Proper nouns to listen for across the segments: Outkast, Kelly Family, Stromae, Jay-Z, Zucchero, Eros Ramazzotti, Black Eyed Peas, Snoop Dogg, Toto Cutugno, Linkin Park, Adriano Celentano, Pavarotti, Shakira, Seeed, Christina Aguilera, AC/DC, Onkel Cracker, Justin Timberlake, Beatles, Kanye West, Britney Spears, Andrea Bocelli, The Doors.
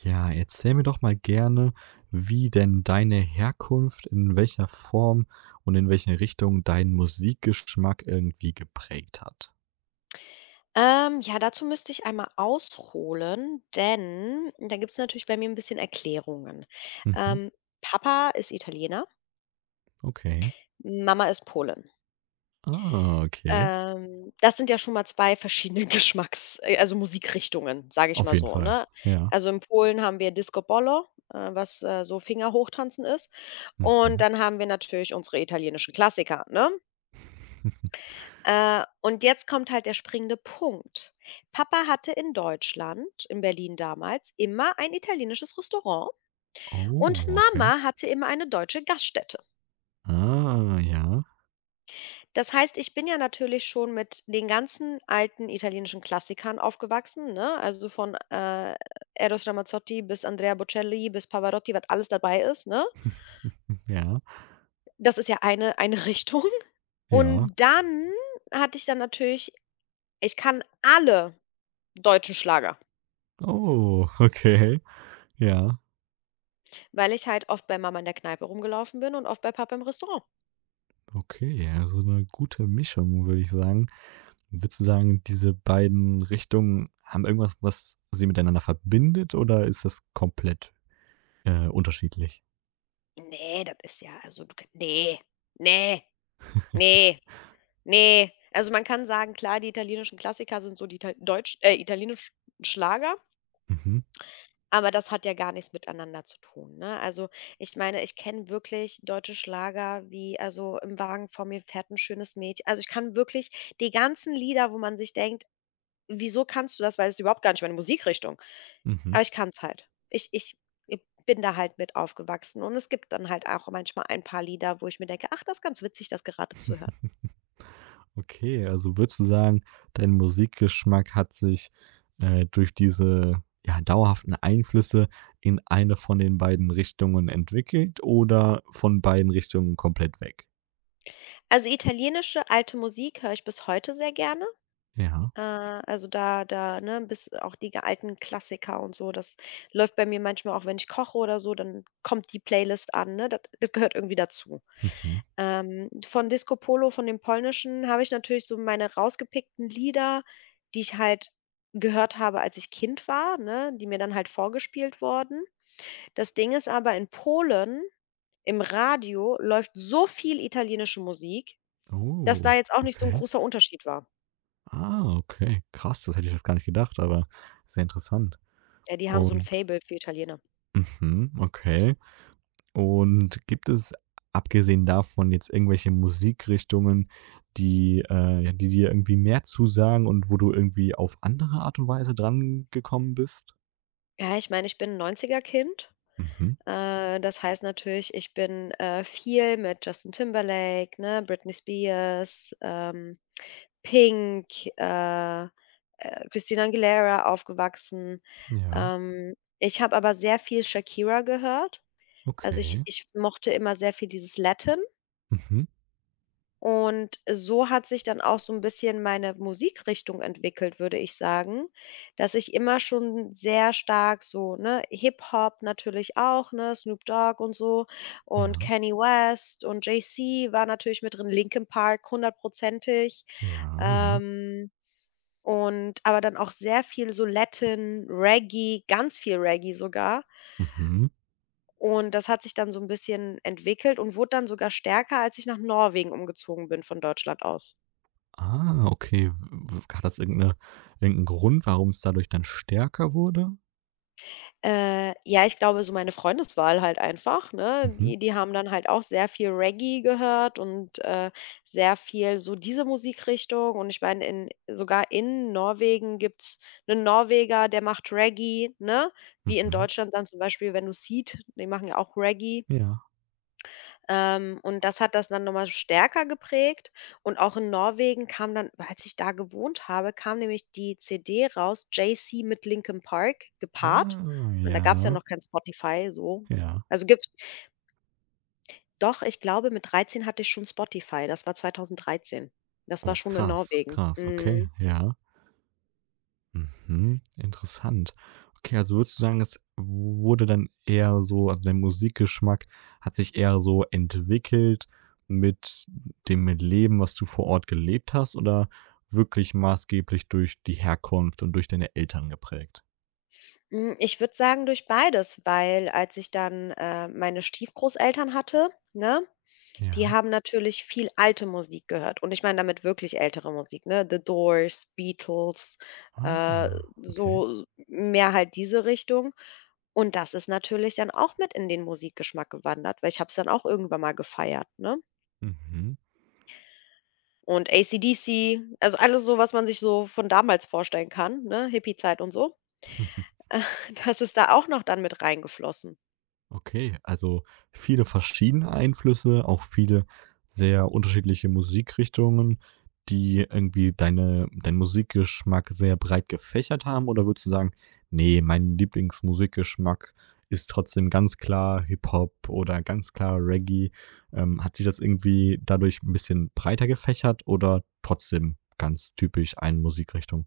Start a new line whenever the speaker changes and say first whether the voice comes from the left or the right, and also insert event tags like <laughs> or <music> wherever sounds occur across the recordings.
right: Ja, erzähl mir doch mal gerne, wie denn deine Herkunft, in welcher Form und in welche Richtung deinen Musikgeschmack irgendwie geprägt hat.
left: Ja, dazu müsste ich einmal ausholen, denn da gibt es natürlich bei mir ein bisschen Erklärungen.
right: Mhm,
left: Ähm, Papa ist Italiener,
right: okay.
left: Mama ist Polin.
right: Ah, okay.
left: Das sind ja schon mal 2 verschiedene <laughs> Geschmacks also Musikrichtungen, sage ich
right: Auf
left: mal
right: jeden
left: so,
right: Fall,
left: ne?
right: ja.
left: Also, in Polen haben wir Disco Bolo, was, so Fingerhochtanzen ist. Und
right: Mhm.
left: dann haben wir natürlich unsere italienischen Klassiker, ne?
right: <laughs>
left: Und jetzt kommt halt der springende Punkt. Papa hatte in Deutschland, in Berlin damals, immer ein italienisches Restaurant
right: Oh,
left: und
right: okay.
left: Mama hatte immer eine deutsche Gaststätte.
right: Ah, ja,
left: Das heißt, ich bin ja natürlich schon mit den ganzen alten italienischen Klassikern aufgewachsen, ne? Also von Eros Ramazzotti bis Andrea Bocelli bis Pavarotti, was alles dabei ist, ne?
right: ja,
left: Das ist ja eine, <laughs> eine Richtung.
right: ja.
left: Und dann hatte ich dann natürlich, ich kann alle deutschen Schlager.
right: Oh, <laughs> okay. Ja,
left: Weil ich halt oft bei Mama in der Kneipe rumgelaufen bin und oft bei Papa im Restaurant.
right: okay, ja, so 'ne gute Mischung, würde ich sagen. Würdest du sagen, diese beiden Richtungen haben irgendwas, was sie miteinander verbindet oder ist das komplett, unterschiedlich?
left: Ne, das ist ja also du k ne, ne, ne, ne. Also, man kann sagen, klar, die italienischen Klassiker sind so die italienischen Schlager,
right: Mhm,
left: aber das hat ja gar nichts miteinander zu tun, ne? Also, ich meine, ich kenne wirklich deutsche Schlager wie also, „Im Wagen vor mir fährt ein schönes Mädchen.“ Also, ich kann wirklich die ganzen Lieder, wo man sich denkt: „Wieso kannst du das?“ Weil es ist überhaupt gar nicht meine Musikrichtung.
right: mhm.
left: Aber ich kann's halt. Ich bin da halt mit aufgewachsen und es gibt dann halt auch manchmal ein paar Lieder, wo ich mir denke: „Ach, das ist ganz witzig, das gerade zu hören.“
right: <laughs> Okay, also würdest du sagen, dein Musikgeschmack hat sich, durch diese, ja, dauerhaften Einflüsse in eine von den beiden Richtungen entwickelt oder von beiden Richtungen komplett weg?
left: Also, italienische alte Musik höre ich bis heute sehr gerne.
right: Ja.
left: Also, da, ne, bis auch die alten Klassiker und so, das läuft bei mir manchmal auch, wenn ich koche oder so, dann kommt die Playlist an, ne? Das gehört irgendwie dazu.
right: Mhm.
left: Von Disco Polo, von dem Polnischen, habe ich natürlich so meine rausgepickten Lieder, die ich halt gehört habe, als ich Kind war, ne, die mir dann halt vorgespielt wurden. Das Ding ist aber, in Polen im Radio läuft so viel italienische Musik, dass da
right: Oh,
left: jetzt auch nicht so 'n
right: okay.
left: großer Unterschied war.
right: Ah, okay. Krass, das hätte ich jetzt gar nicht gedacht, aber sehr interessant.
left: Ja, die haben so 'n
right: Und
left: Faible für Italiener.
right: mhm, okay. Und gibt es abgesehen davon jetzt irgendwelche Musikrichtungen, die, ja, die dir irgendwie mehr zusagen und wo du irgendwie auf andere Art und Weise dran gekommen bist?
left: Ja, ich meine, ich bin 'n 90er-Kind.
right: Mhm,
left: Das heißt natürlich, ich bin, viel mit Justin Timberlake, ne, Britney Spears, Pink, Christina Aguilera aufgewachsen.
right: ja,
left: Ich habe aber sehr viel Shakira gehört. Also, ich
right: okay.
left: ich mochte immer sehr viel dieses Latin.
right: Mhm,
left: Und so hat sich dann auch so ein bisschen meine Musikrichtung entwickelt, würde ich sagen, dass ich immer schon sehr stark so, ne, Hip-Hop natürlich auch, ne, Snoop Dogg und so und
right: ja,
left: Kanye West und Jay-Z war natürlich mit drin, Linkin Park hundertprozentig.
right: ja, ja.
left: Ähm, und aber dann auch sehr viel so Latin, Reggae, ganz viel Reggae sogar.
right: Mhm.
left: Und das hat sich dann so ein bisschen entwickelt und wurde dann sogar stärker, als ich nach Norwegen umgezogen bin von Deutschland aus.
right: Ah, okay. W hat das irgend 'ne irgend 'n Grund, warum es dadurch dann stärker wurde?
left: Ja, ich glaube, so meine Freundeswahl halt einfach, ne?
right: Mhm,
left: Die haben dann halt auch sehr viel Reggae gehört und, sehr viel so diese Musikrichtung und ich meine, in sogar in Norwegen gibt's einen Norweger, der macht Reggae, ne? Wie in
right: mhm.
left: Deutschland dann zum Beispiel, wenn du Seeed die machen ja auch Reggae.
right: Ja.
left: Und das hat das dann nochmal stärker geprägt. Und auch in Norwegen kam dann als ich da gewohnt habe, kam nämlich die CD raus, Jay-Z mit Linkin Park gepaart.
right: Ah,
left: Ich meine, da gab es ja
right: ja,
left: noch kein Spotify so.
right: ja.
left: Also, gibt's doch, ich glaube, mit 13 hatte ich schon Spotify. Das war 2013. Das war
right: Oh,
left: schon in
right: krass,
left: Norwegen.
right: krass, okay,
left: Mhm.
right: ja. Mhm, interessant. Okay, also würdest du sagen, es wurde dann eher so, also dein Musikgeschmack hat sich eher so entwickelt mit dem Leben, was du vor Ort gelebt hast, oder wirklich maßgeblich durch die Herkunft und durch deine Eltern geprägt?
left: Ich würde sagen, durch beides, weil als ich dann, meine Stiefgroßeltern hatte, ne? Die
right: Ja.
left: haben natürlich viel alte Musik gehört und ich meine damit wirklich ältere Musik, ne? The Doors, Beatles, äh,
right: Ah, okay.
left: so mehr halt diese Richtung. Und das ist natürlich dann auch mit in den Musikgeschmack gewandert, weil ich habe es dann auch irgendwann mal gefeiert, ne?
right: Mhm.
left: Und AC/DC, also alles so, was man sich so von damals vorstellen kann, ne? Hippiezeit und so.
right: <laughs>
left: <laughs> Das ist da auch noch dann mit reingeflossen.
right: Okay, also viele verschiedene Einflüsse, auch viele sehr unterschiedliche Musikrichtungen, die irgendwie deinen Musikgeschmack sehr breit gefächert haben? Oder würdest du sagen: nee, mein Lieblingsmusikgeschmack ist trotzdem ganz klar Hip-Hop oder ganz klar Reggae.“ hat sich das irgendwie dadurch ein bisschen breiter gefächert oder trotzdem ganz typisch eine Musikrichtung?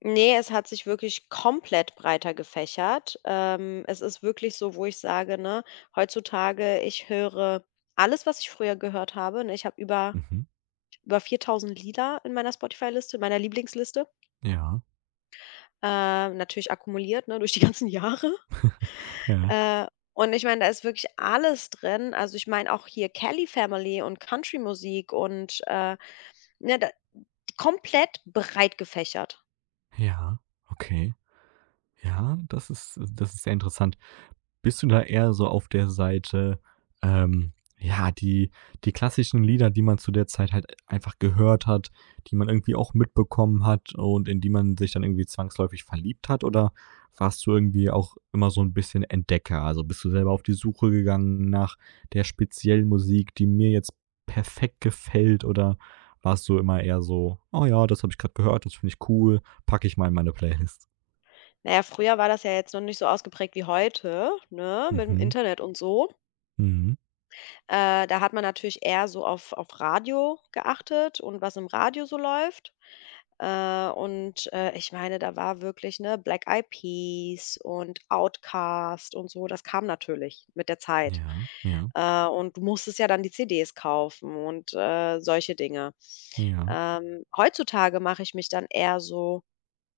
left: Nee, es hat sich wirklich komplett breiter gefächert. Es ist wirklich so, wo ich sage, ne, heutzutage, ich höre alles, was ich früher gehört habe, ne? Ich habe über
right: Mhm.
left: über 4.000 Lieder in meiner Spotify-Liste, in meiner Lieblingsliste,
right: Ja,
left: natürlich akkumuliert, ne, durch die <laughs> ganzen Jahre.
right: ja,
left: Äh, und ich meine, da ist wirklich alles drin. Also, ich meine auch hier Kelly Family und Country-Musik und, ne, da komplett breit gefächert.
right: ja, okay. Ja, das ist sehr interessant. Bist du da eher so auf der Seite, ja, die klassischen Lieder, die man zu der Zeit halt einfach gehört hat, die man irgendwie auch mitbekommen hat und in die man sich dann irgendwie zwangsläufig verliebt hat? Oder warst du irgendwie auch immer so ein bisschen Entdecker? Also, bist du selber auf die Suche gegangen nach der speziellen Musik, die mir jetzt perfekt gefällt? Oder warst du immer eher so: „Oh ja, das habe ich gerade gehört, das finde ich cool, packe ich mal in meine Playlist.“
left: Naja, früher war das ja jetzt noch nicht so ausgeprägt wie heute, ne, mit dem
right: Mhm,
left: Internet und so.
right: mhm.
left: Da hat man natürlich eher so auf Radio geachtet und was im Radio so läuft. Ich meine, da war wirklich, ne, Black Eyed Peas und Outkast und so, das kam natürlich mit der Zeit.
right: Ja, ja,
left: Und du musstest ja dann die CDs kaufen und, solche Dinge.
right: ja.
left: Heutzutage mache ich mich dann eher so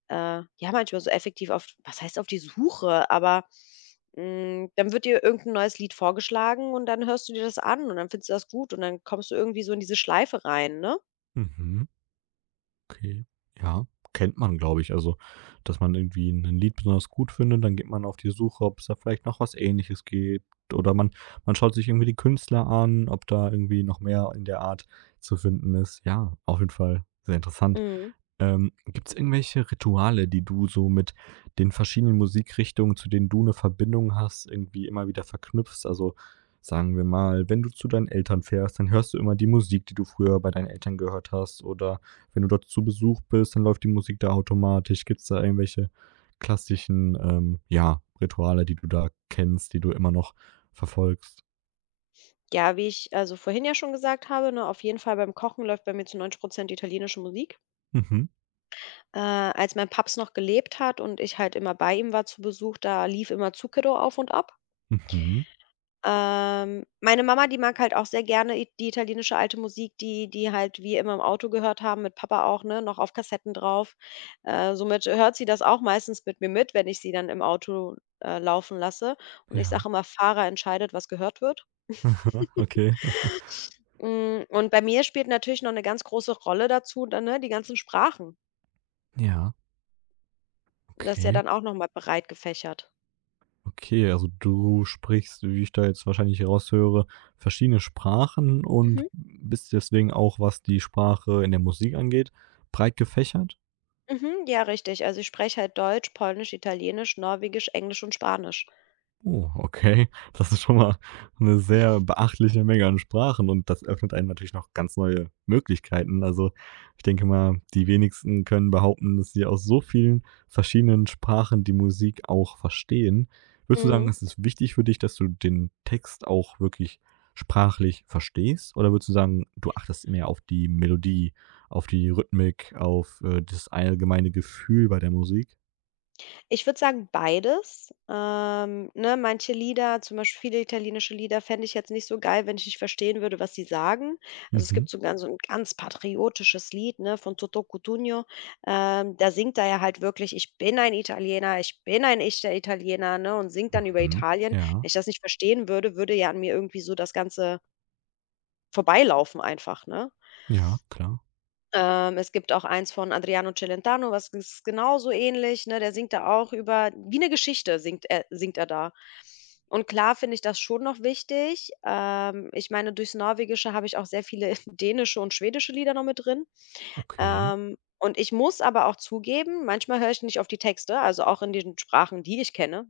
left: ja, manchmal so effektiv auf was heißt auf die Suche, aber, dann wird dir irgendein neues Lied vorgeschlagen und dann hörst du dir das an und dann findest du das gut und dann kommst du irgendwie so in diese Schleife rein, ne?
right: Mhm, okay. Ja, kennt man, glaube ich. Also, dass man irgendwie ein Lied besonders gut findet, dann geht man auf die Suche, ob es da vielleicht noch was Ähnliches gibt, oder man schaut sich irgendwie die Künstler an, ob da irgendwie noch mehr in der Art zu finden ist. Ja, auf jeden Fall sehr interessant.
left: Mhm.
right: Gibt's irgendwelche Rituale, die du so mit den verschiedenen Musikrichtungen, zu denen du eine Verbindung hast, irgendwie immer wieder verknüpfst? Also, sagen wir mal, wenn du zu deinen Eltern fährst, dann hörst du immer die Musik, die du früher bei deinen Eltern gehört hast, oder wenn du dort zu Besuch bist, dann läuft die Musik da automatisch. Gibt es da irgendwelche klassischen, ja, Rituale, die du da kennst, die du immer noch verfolgst?
left: Ja, wie ich, also, vorhin ja schon gesagt habe, ne, auf jeden Fall beim Kochen läuft bei mir zu 90 italienische Musik.
right: Mhm,
left: Als mein Paps noch gelebt hat und ich halt immer bei ihm war zu Besuch, da lief immer Zucchero auf und ab.
right: mhm.
left: Meine Mama, die mag halt auch sehr gerne i die italienische alte Musik, die die halt wir immer im Auto gehört haben, mit Papa auch, ne, noch auf Kassetten drauf. Somit hört sie das auch meistens mit mir mit, wenn ich sie dann im Auto, laufen lasse. Und ich
right: Ja.
left: sage immer: „Fahrer entscheidet, was gehört wird.“
right: <laughs>
left: <laughs>
right: Okay.
left: Und bei mir spielt natürlich noch eine ganz große Rolle dazu dann, ne, die ganzen Sprachen.
right: Ja,
left: Das ist ja
right: okay,
left: dann auch noch mal breit gefächert.
right: okay. Also, du sprichst, wie ich da jetzt wahrscheinlich raushöre, verschiedene Sprachen und
left: Mhm,
right: bist deswegen auch, was die Sprache in der Musik angeht, breit gefächert?
left: mhm, ja, richtig. Also, ich spreche halt Deutsch, Polnisch, Italienisch, Norwegisch, Englisch und Spanisch.
right: Oh, okay. Das ist schon mal eine sehr beachtliche Menge an Sprachen und das öffnet einem natürlich noch ganz neue Möglichkeiten. Also, ich denke mal, die wenigsten können behaupten, dass sie aus so vielen verschiedenen Sprachen die Musik auch verstehen. Würdest du sagen,
left: Mhm.
right: es ist wichtig für dich, dass du den Text auch wirklich sprachlich verstehst? Oder würdest du sagen, du achtest mehr auf die Melodie, auf die Rhythmik, auf, das allgemeine Gefühl bei der Musik?
left: Ich würde sagen, beides. Ne, manche Lieder, zum Beispiel viele italienische Lieder, fände ich jetzt nicht so geil, wenn ich nicht verstehen würde, was sie sagen. Also es
right: Mhm,
left: gibt so ein ganz patriotisches Lied, ne, von Toto Cutugno. Da singt er ja halt wirklich, ich bin ein Italiener, ich bin ein echter Italiener, ne, und singt dann über
right: mhm.
left: Italien.
right: Ja,
left: Wenn ich das nicht verstehen würde, würde ja an mir irgendwie so das Ganze vorbeilaufen einfach, ne?
right: ja, klar.
left: Es gibt auch eins von Adriano Celentano, was ist genauso ähnlich, ne? Der singt da auch über wie eine Geschichte singt er da. Und klar finde ich das schon noch wichtig. Ich meine, durchs Norwegische habe ich auch sehr viele <laughs> dänische und schwedische Lieder noch mit drin.
right: Okay,
left: Und ich muss aber auch zugeben, manchmal höre ich nicht auf die Texte, also auch in den Sprachen, die ich kenne,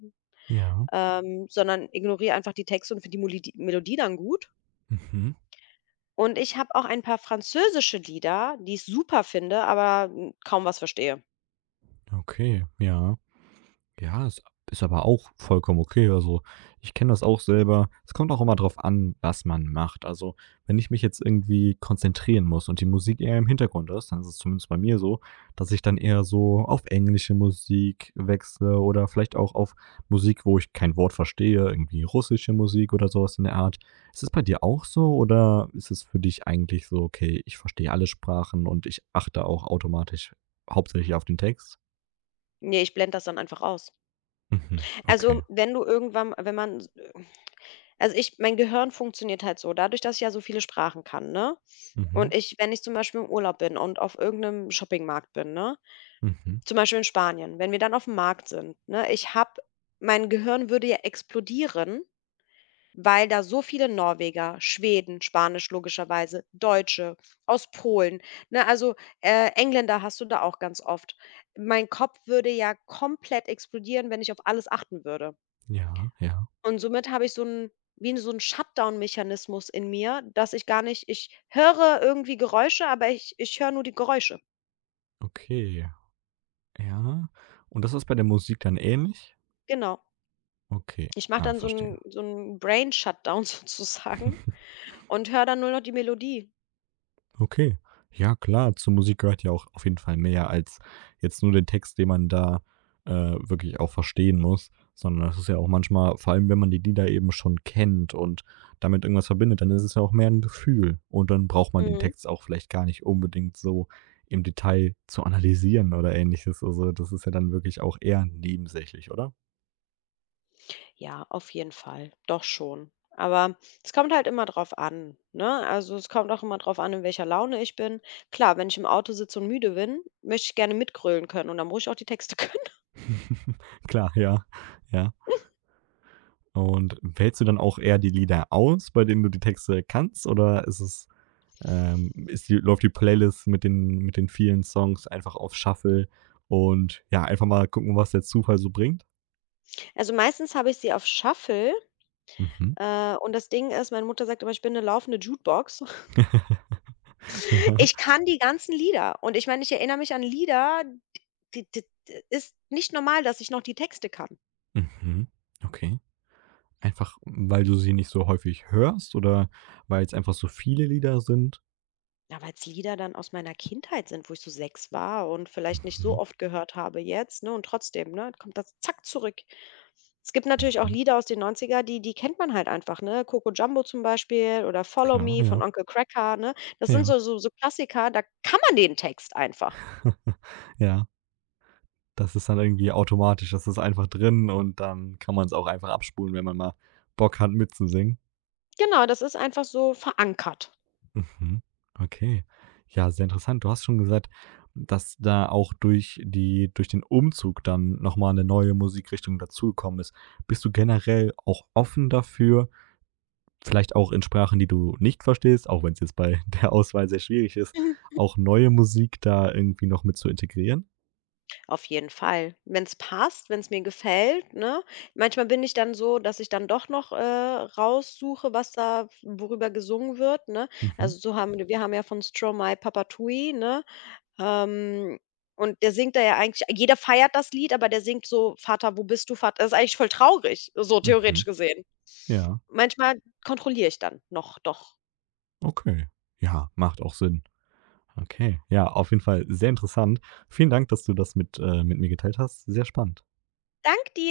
right: ja.
left: sondern ignoriere einfach die Texte und finde die Molodi Melodie dann gut.
right: Mhm.
left: Und ich habe auch ein paar französische Lieder, die ich super finde, aber, kaum was verstehe.
right: Okay, ja. Ja, ist aber auch vollkommen okay. Also, ich kenne das auch selber. Es kommt auch immer drauf an, was man macht. Also, wenn ich mich jetzt irgendwie konzentrieren muss und die Musik eher im Hintergrund ist, dann ist es zumindest bei mir so, dass ich dann eher so auf englische Musik wechsle oder vielleicht auch auf Musik, wo ich kein Wort verstehe, irgendwie russische Musik oder sowas in der Art. Ist es bei dir auch so oder ist es für dich eigentlich so: „Okay, ich verstehe alle Sprachen und ich achte auch automatisch hauptsächlich auf den Text?“
left: Ne, ich blende das dann einfach aus.
right: Mhm,
left: Also,
right: okay.
left: wenn du irgendwann wenn man also, ich mein Gehirn funktioniert halt so, dadurch, dass ich ja so viele Sprachen kann, ne?
right: Mhm.
left: Und ich wenn ich zum Beispiel im Urlaub bin und auf irgendeinem Shoppingmarkt bin, ne?
right: Mhm.
left: Zum Beispiel in Spanien, wenn wir dann auf dem Markt sind, ne? Ich habe mein Gehirn würde ja explodieren. Weil da so viele Norweger, Schweden, Spanisch logischerweise, Deutsche, aus Polen, ne? Also, Engländer hast du da auch ganz oft. Mein Kopf würde ja komplett explodieren, wenn ich auf alles achten würde.
right: Ja, ja.
left: Und somit habe ich so einen wie so einen Shutdown-Mechanismus in mir, dass ich gar nicht ich höre irgendwie Geräusche, aber ich höre nur die Geräusche.
right: Okay. Ja. Und das ist bei der Musik dann ähnlich?
left: Genau.
right: Okay.
left: Ich mache
right: Ah,
left: dann
right: verstehe.
left: so einen Brain-Shutdown <laughs> sozusagen
right: <laughs>
left: und höre dann nur noch die Melodie.
right: Okay. Ja klar, zur Musik gehört ja auch auf jeden Fall mehr als jetzt nur den Text, den man da, äh, wirklich auch verstehen muss, sondern das ist ja auch manchmal, vor allem wenn man die Lieder eben schon kennt und damit irgendwas verbindet, dann ist es ja auch mehr ein Gefühl und dann braucht man den
left: Mhm.
right: Text auch vielleicht gar nicht unbedingt so im Detail zu analysieren oder Ähnliches. Also, das ist ja dann wirklich auch eher nebensächlich, oder?
left: Ja, auf jeden Fall, doch schon. Aber es kommt halt immer drauf an, ne? Also, es kommt auch immer drauf an, in welcher Laune ich bin. Klar, wenn ich im Auto sitze und müde bin, möchte ich gerne mitgrölen können und dann muss ich auch die Texte <laughs> können.
right: <laughs> Klar, ja, ja. Und wählst du dann auch eher die Lieder aus, bei denen du die Texte kannst, oder ist es, ist die läuft die Playlist mit den vielen Songs einfach auf Shuffle und ja, einfach mal gucken, was der Zufall so bringt?
left: Also, meistens habe ich sie auf Shuffle,
right: Mhm.
left: und das Ding ist, meine Mutter sagt immer, ich bin eine laufende Jukebox. <laughs>
right: <laughs> Ja.
left: Ich kann die ganzen Lieder und ich meine, ich erinnere mich an Lieder, d d d ist nicht normal, dass ich noch die Texte kann.
right: Mhm. Okay. Einfach, weil du sie nicht so häufig hörst oder weil es einfach so viele Lieder sind?
left: Ja, weil's Lieder dann aus meiner Kindheit sind, wo ich so 6 war und vielleicht nicht so
right: Mhm,
left: oft gehört habe jetzt, ne? Und trotzdem, ne, kommt das zack zurück. Es gibt natürlich auch
right: mhm.
left: Lieder aus den Neunziger, die kennt man halt einfach, ne? „Coco Jumbo“ zum Beispiel oder „Follow
right: Klar,
left: Me“ von
right: ja,
left: Onkel Cracker, ne? Das sind
right: ja.
left: so Klassiker, da kann man den Text einfach.
right: <laughs> Ja. Das ist dann irgendwie automatisch, das ist einfach drin und dann kann man es auch einfach abspulen, wenn man mal Bock hat mitzusingen.
left: Genau, das ist einfach so verankert.
right: Mhm, okay. Ja, sehr interessant. Du hast schon gesagt, dass da auch durch den Umzug dann noch mal 'ne neue Musikrichtung dazugekommen ist. Bist du generell auch offen dafür, vielleicht auch in Sprachen, die du nicht verstehst, auch wenn es jetzt bei <laughs> der Auswahl sehr schwierig ist, auch neue Musik da irgendwie noch mit zu integrieren?
left: Auf jeden Fall. Wenn es passt, wenn es mir gefällt, ne? Manchmal bin ich dann so, dass ich dann doch noch, raussuche, was da worüber gesungen wird, ne?
right: Mhm,
left: Also, so haben wir haben ja von Stromae „Papatui“, ne? Ähm, und der singt da ja eigentlich jeder feiert das Lied, aber der singt so: „Vater, wo bist du, Vater?“ Das ist eigentlich voll traurig, so theoretisch
right: mhm.
left: gesehen.
right: Ja,
left: Manchmal kontrolliere ich dann noch, doch.
right: okay. Ja, macht auch Sinn. Okay, ja, auf jeden Fall sehr interessant. Vielen Dank, dass du das mit mir geteilt hast. Sehr spannend.
left: Dank dir.